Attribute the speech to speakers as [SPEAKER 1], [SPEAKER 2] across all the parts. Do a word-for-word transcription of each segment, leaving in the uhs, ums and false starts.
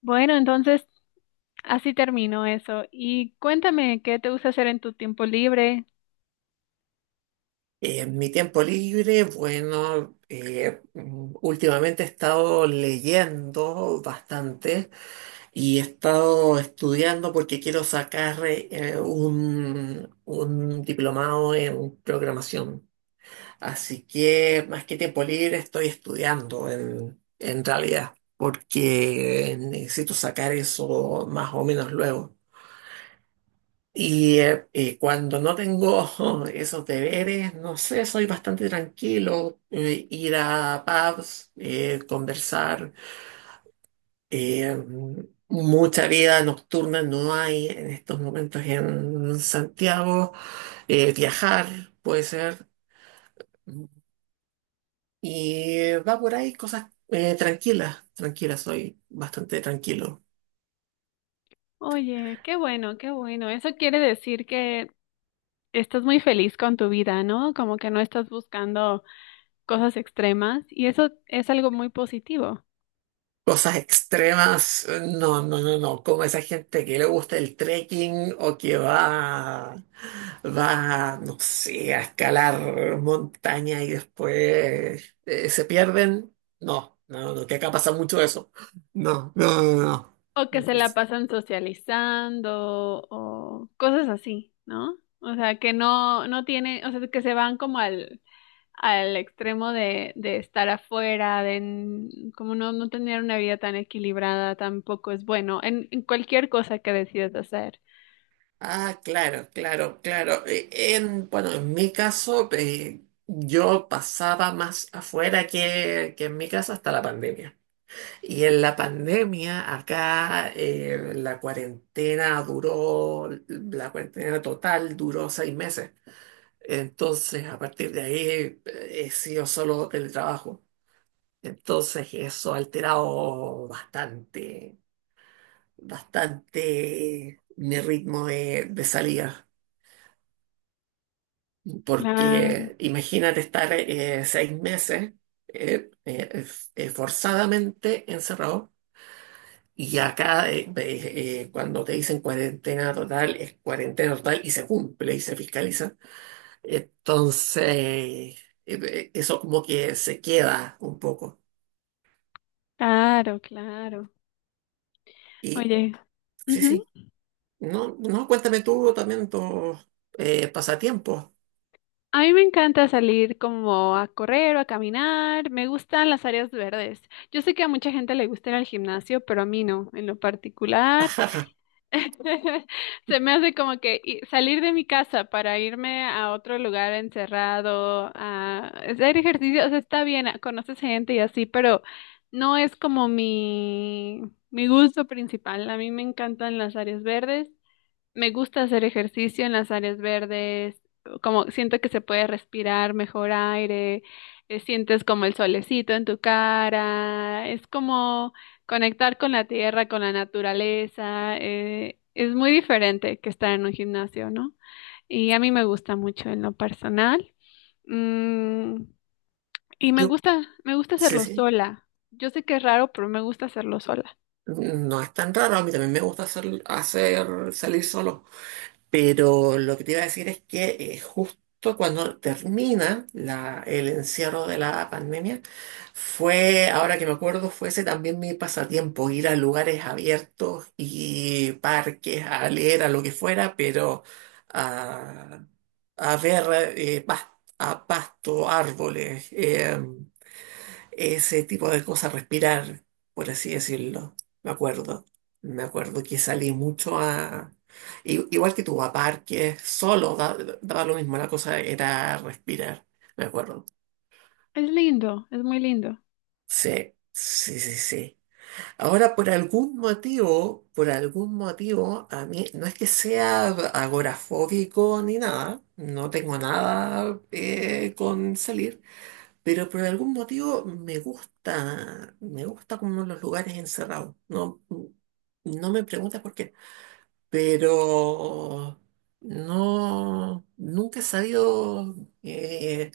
[SPEAKER 1] Bueno, entonces así terminó eso. Y cuéntame, ¿qué te gusta hacer en tu tiempo libre?
[SPEAKER 2] Eh, mi tiempo libre, bueno, eh, mm, últimamente he estado leyendo bastante y he estado estudiando porque quiero sacar eh, un, un diplomado en programación. Así que más que tiempo libre estoy estudiando en, en realidad porque necesito sacar eso más o menos luego. Y, eh, y cuando no tengo esos deberes, no sé, soy bastante tranquilo. Eh, ir a pubs, eh, conversar. eh, Mucha vida nocturna no hay en estos momentos en Santiago. Eh, viajar puede ser. Y eh, va por ahí cosas eh, tranquilas, tranquilas, soy bastante tranquilo.
[SPEAKER 1] Oye, qué bueno, qué bueno. Eso quiere decir que estás muy feliz con tu vida, ¿no? Como que no estás buscando cosas extremas y eso es algo muy positivo.
[SPEAKER 2] Cosas extremas, no, no, no, no, como esa gente que le gusta el trekking o que va, va, no sé, a escalar montaña y después eh, se pierden, no, no, no, que acá pasa mucho eso, no, no, no, no.
[SPEAKER 1] O que
[SPEAKER 2] Ni
[SPEAKER 1] se
[SPEAKER 2] por-
[SPEAKER 1] la pasan socializando o cosas así, ¿no? O sea, que no, no tiene, o sea, que se van como al al extremo de, de estar afuera, de n- como no, no tener una vida tan equilibrada, tampoco es bueno en, en cualquier cosa que decides hacer.
[SPEAKER 2] Ah, claro, claro, claro. Eh, En, bueno, en mi caso, eh, yo pasaba más afuera que, que en mi casa hasta la pandemia. Y en la pandemia, acá eh, la cuarentena duró, la cuarentena total duró seis meses. Entonces, a partir de ahí, eh, he sido solo teletrabajo. Entonces, eso ha alterado bastante, bastante mi ritmo de, de salida.
[SPEAKER 1] Claro,
[SPEAKER 2] Porque imagínate estar eh, seis meses eh, eh, eh, forzadamente encerrado. Y acá, eh, eh, eh, cuando te dicen cuarentena total, es cuarentena total y se cumple y se fiscaliza. Entonces, eh, eh, eso como que se queda un poco.
[SPEAKER 1] claro, claro.
[SPEAKER 2] Y
[SPEAKER 1] Oye,
[SPEAKER 2] sí,
[SPEAKER 1] ujú.
[SPEAKER 2] sí. No, no, cuéntame tú también tus eh, pasatiempos.
[SPEAKER 1] A mí me encanta salir como a correr o a caminar, me gustan las áreas verdes. Yo sé que a mucha gente le gusta ir al gimnasio, pero a mí no, en lo particular. Se me hace como que i- salir de mi casa para irme a otro lugar encerrado, a hacer ejercicio, o sea, está bien, a- conoces gente y así, pero no es como mi, mi gusto principal. A mí me encantan las áreas verdes, me gusta hacer ejercicio en las áreas verdes, como siento que se puede respirar mejor aire. Eh, sientes como el solecito en tu cara, es como conectar con la tierra, con la naturaleza. Eh, es muy diferente que estar en un gimnasio, ¿no? Y a mí me gusta mucho en lo personal. Mm, y me
[SPEAKER 2] Yo,
[SPEAKER 1] gusta, me gusta
[SPEAKER 2] sí,
[SPEAKER 1] hacerlo
[SPEAKER 2] sí.
[SPEAKER 1] sola. Yo sé que es raro, pero me gusta hacerlo sola.
[SPEAKER 2] No es tan raro. A mí también me gusta hacer, hacer salir solo. Pero lo que te iba a decir es que eh, justo cuando termina la- el encierro de la pandemia, fue, ahora que me acuerdo, fuese también mi pasatiempo, ir a lugares abiertos y parques, a leer, a lo que fuera, pero a, a ver eh, pas- a pasto, árboles. em, ese tipo de cosas, respirar, por así decirlo. Me acuerdo. Me acuerdo que salí mucho a... i- Igual que tú, a parques, solo, da- daba lo mismo, la cosa era respirar, me acuerdo.
[SPEAKER 1] Es lindo, es muy lindo.
[SPEAKER 2] Sí, sí, sí, sí. Ahora, por algún motivo, por algún motivo, a mí no es que sea agorafóbico ni nada, no tengo nada eh, con salir. Pero por algún motivo me gusta, me gusta como los lugares encerrados. No, no me preguntas por qué, pero no, nunca he sabido eh,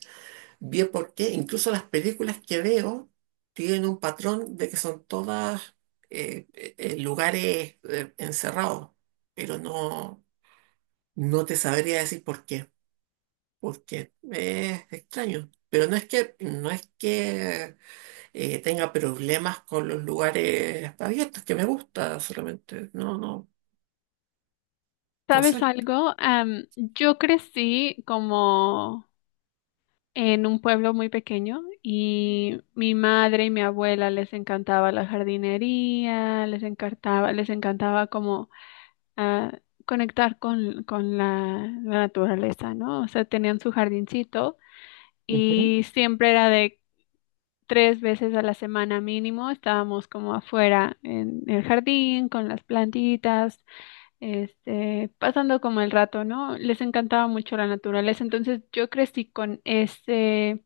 [SPEAKER 2] bien por qué. Incluso las películas que veo tienen un patrón de que son todas eh, eh, eh, lugares eh, encerrados, pero no, no te sabría decir por qué, porque es extraño. Pero no es que, no es que eh, tenga problemas con los lugares abiertos, que me gusta solamente. No, no, no
[SPEAKER 1] ¿Sabes
[SPEAKER 2] sé.
[SPEAKER 1] algo? Am, yo crecí como en un pueblo muy pequeño y mi madre y mi abuela les encantaba la jardinería, les encantaba, les encantaba como ah, conectar con, con la, la naturaleza, ¿no? O sea, tenían su jardincito
[SPEAKER 2] Ujú,
[SPEAKER 1] y siempre era de tres veces a la semana mínimo, estábamos como afuera en el jardín con las plantitas, este, pasando como el rato, ¿no? Les encantaba mucho la naturaleza, entonces yo crecí con ese,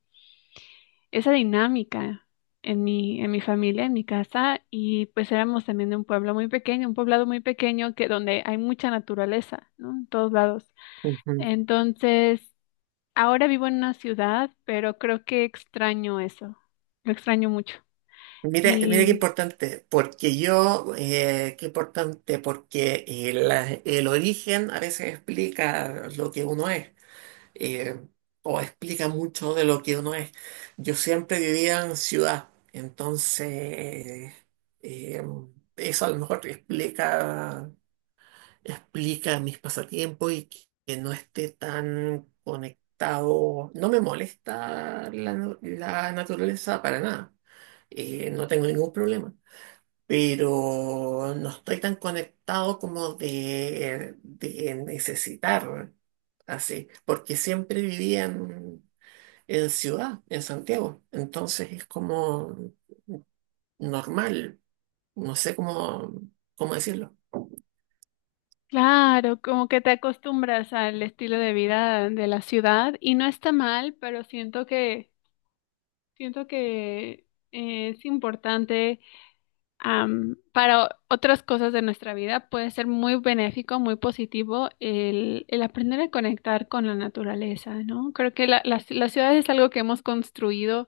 [SPEAKER 1] esa dinámica en mi, en mi familia, en mi casa, y pues éramos también de un pueblo muy pequeño, un poblado muy pequeño que donde hay mucha naturaleza, ¿no? En todos lados.
[SPEAKER 2] ujú.
[SPEAKER 1] Entonces, ahora vivo en una ciudad, pero creo que extraño eso, lo extraño mucho.
[SPEAKER 2] Mira, mira qué
[SPEAKER 1] Y
[SPEAKER 2] importante, porque yo, eh, qué importante, porque eh, la- el origen a veces explica lo que uno es, eh, o explica mucho de lo que uno es. Yo siempre vivía en ciudad, entonces eh, eso a lo mejor explica explica mis pasatiempos y que que no esté tan conectado. No me molesta la, nu- la naturaleza para nada. Eh, no tengo ningún problema. Pero no estoy tan conectado como de, de necesitar así, porque siempre vivía en, en ciudad, en Santiago. Entonces es como normal, no sé cómo, cómo decirlo.
[SPEAKER 1] claro, como que te acostumbras al estilo de vida de la ciudad y no está mal, pero siento que siento que eh, es importante. Am, para o- otras cosas de nuestra vida puede ser muy benéfico, muy positivo el, el aprender a conectar con la naturaleza, ¿no? Creo que la, la, la ciudad es algo que hemos construido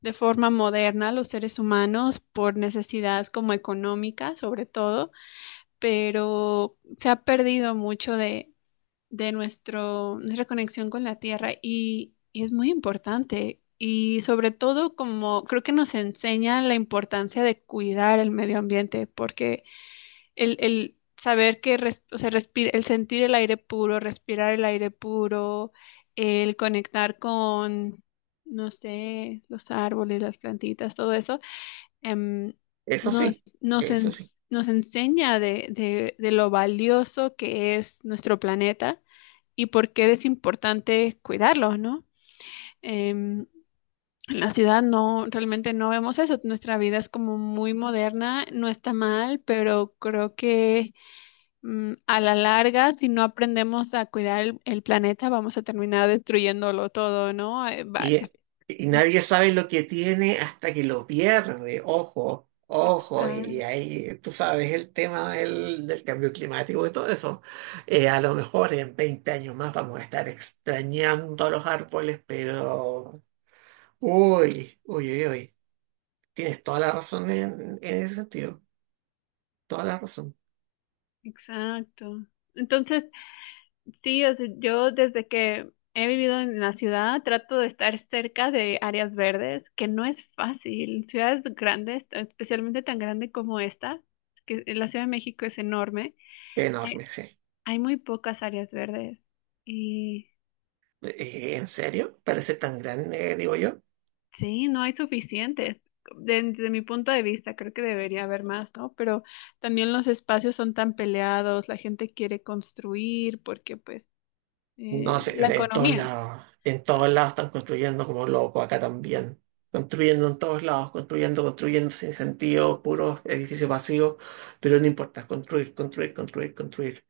[SPEAKER 1] de forma moderna los seres humanos por necesidad como económica, sobre todo, pero se ha perdido mucho de, de nuestro, nuestra conexión con la tierra. Y, y es muy importante y sobre todo como creo que nos enseña la importancia de cuidar el medio ambiente, porque el, el saber que res- o sea, respir- el sentir el aire puro, respirar el aire puro, el conectar con, no sé, los árboles, las plantitas, todo eso, em,
[SPEAKER 2] Eso
[SPEAKER 1] nos,
[SPEAKER 2] sí,
[SPEAKER 1] nos,
[SPEAKER 2] eso
[SPEAKER 1] en-
[SPEAKER 2] sí.
[SPEAKER 1] nos enseña de, de de lo valioso que es nuestro planeta y por qué es importante cuidarlos, ¿no? Em, en la ciudad no, realmente no vemos eso. Nuestra vida es como muy moderna, no está mal, pero creo que, mm, a la larga, si no aprendemos a cuidar el, el planeta, vamos a terminar destruyéndolo todo, ¿no? Eh, va-
[SPEAKER 2] Y, y nadie sabe lo que tiene hasta que lo pierde. Ojo, ojo. Y
[SPEAKER 1] Exa-
[SPEAKER 2] ahí tú sabes el tema del, del cambio climático y todo eso. Eh, a lo mejor en veinte años más vamos a estar extrañando a los árboles, pero... Uy, uy, uy, uy. Tienes toda la razón en, en ese sentido, toda la razón.
[SPEAKER 1] Exacto. Entonces, sí, o sea, yo desde que he vivido en la ciudad trato de estar cerca de áreas verdes, que no es fácil. Ciudades grandes, especialmente tan grande como esta, que la Ciudad de México es enorme, hay,
[SPEAKER 2] Enorme, sí.
[SPEAKER 1] hay muy pocas áreas verdes y
[SPEAKER 2] Eh, ¿en serio? Parece tan grande, digo yo.
[SPEAKER 1] sí, no hay suficientes. Desde, desde mi punto de vista, creo que debería haber más, ¿no? Pero también los espacios son tan peleados, la gente quiere construir porque pues
[SPEAKER 2] No
[SPEAKER 1] eh, la
[SPEAKER 2] sé, en todos
[SPEAKER 1] economía.
[SPEAKER 2] lados, en todos lados están construyendo como loco, acá también. Construyendo en todos lados, construyendo, construyendo sin sentido, puros edificios vacíos, pero no importa, construir, construir, construir, construir.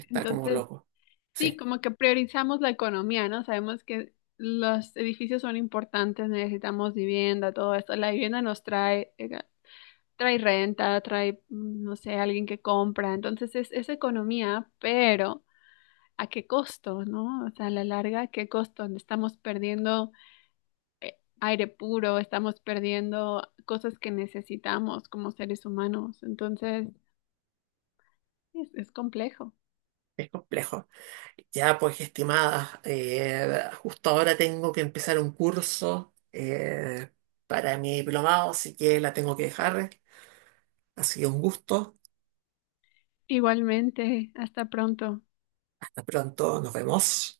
[SPEAKER 2] Está como
[SPEAKER 1] Entonces...
[SPEAKER 2] loco.
[SPEAKER 1] sí,
[SPEAKER 2] Sí,
[SPEAKER 1] como que priorizamos la economía, ¿no? Sabemos que los edificios son importantes, necesitamos vivienda, todo esto. La vivienda nos trae, eh, trae renta, trae, mm, no sé, alguien que compra. Entonces es, es economía, pero ¿a qué costo, no? O sea, a la larga, ¿a qué costo? Estamos perdiendo, eh, aire puro, estamos perdiendo cosas que necesitamos como seres humanos. Entonces es es complejo.
[SPEAKER 2] es complejo. Ya, pues, estimada, eh, justo ahora tengo que empezar un curso eh, para mi diplomado, así que la tengo que dejar. Ha sido un gusto.
[SPEAKER 1] Igualmente, hasta pronto.
[SPEAKER 2] Hasta pronto, nos vemos.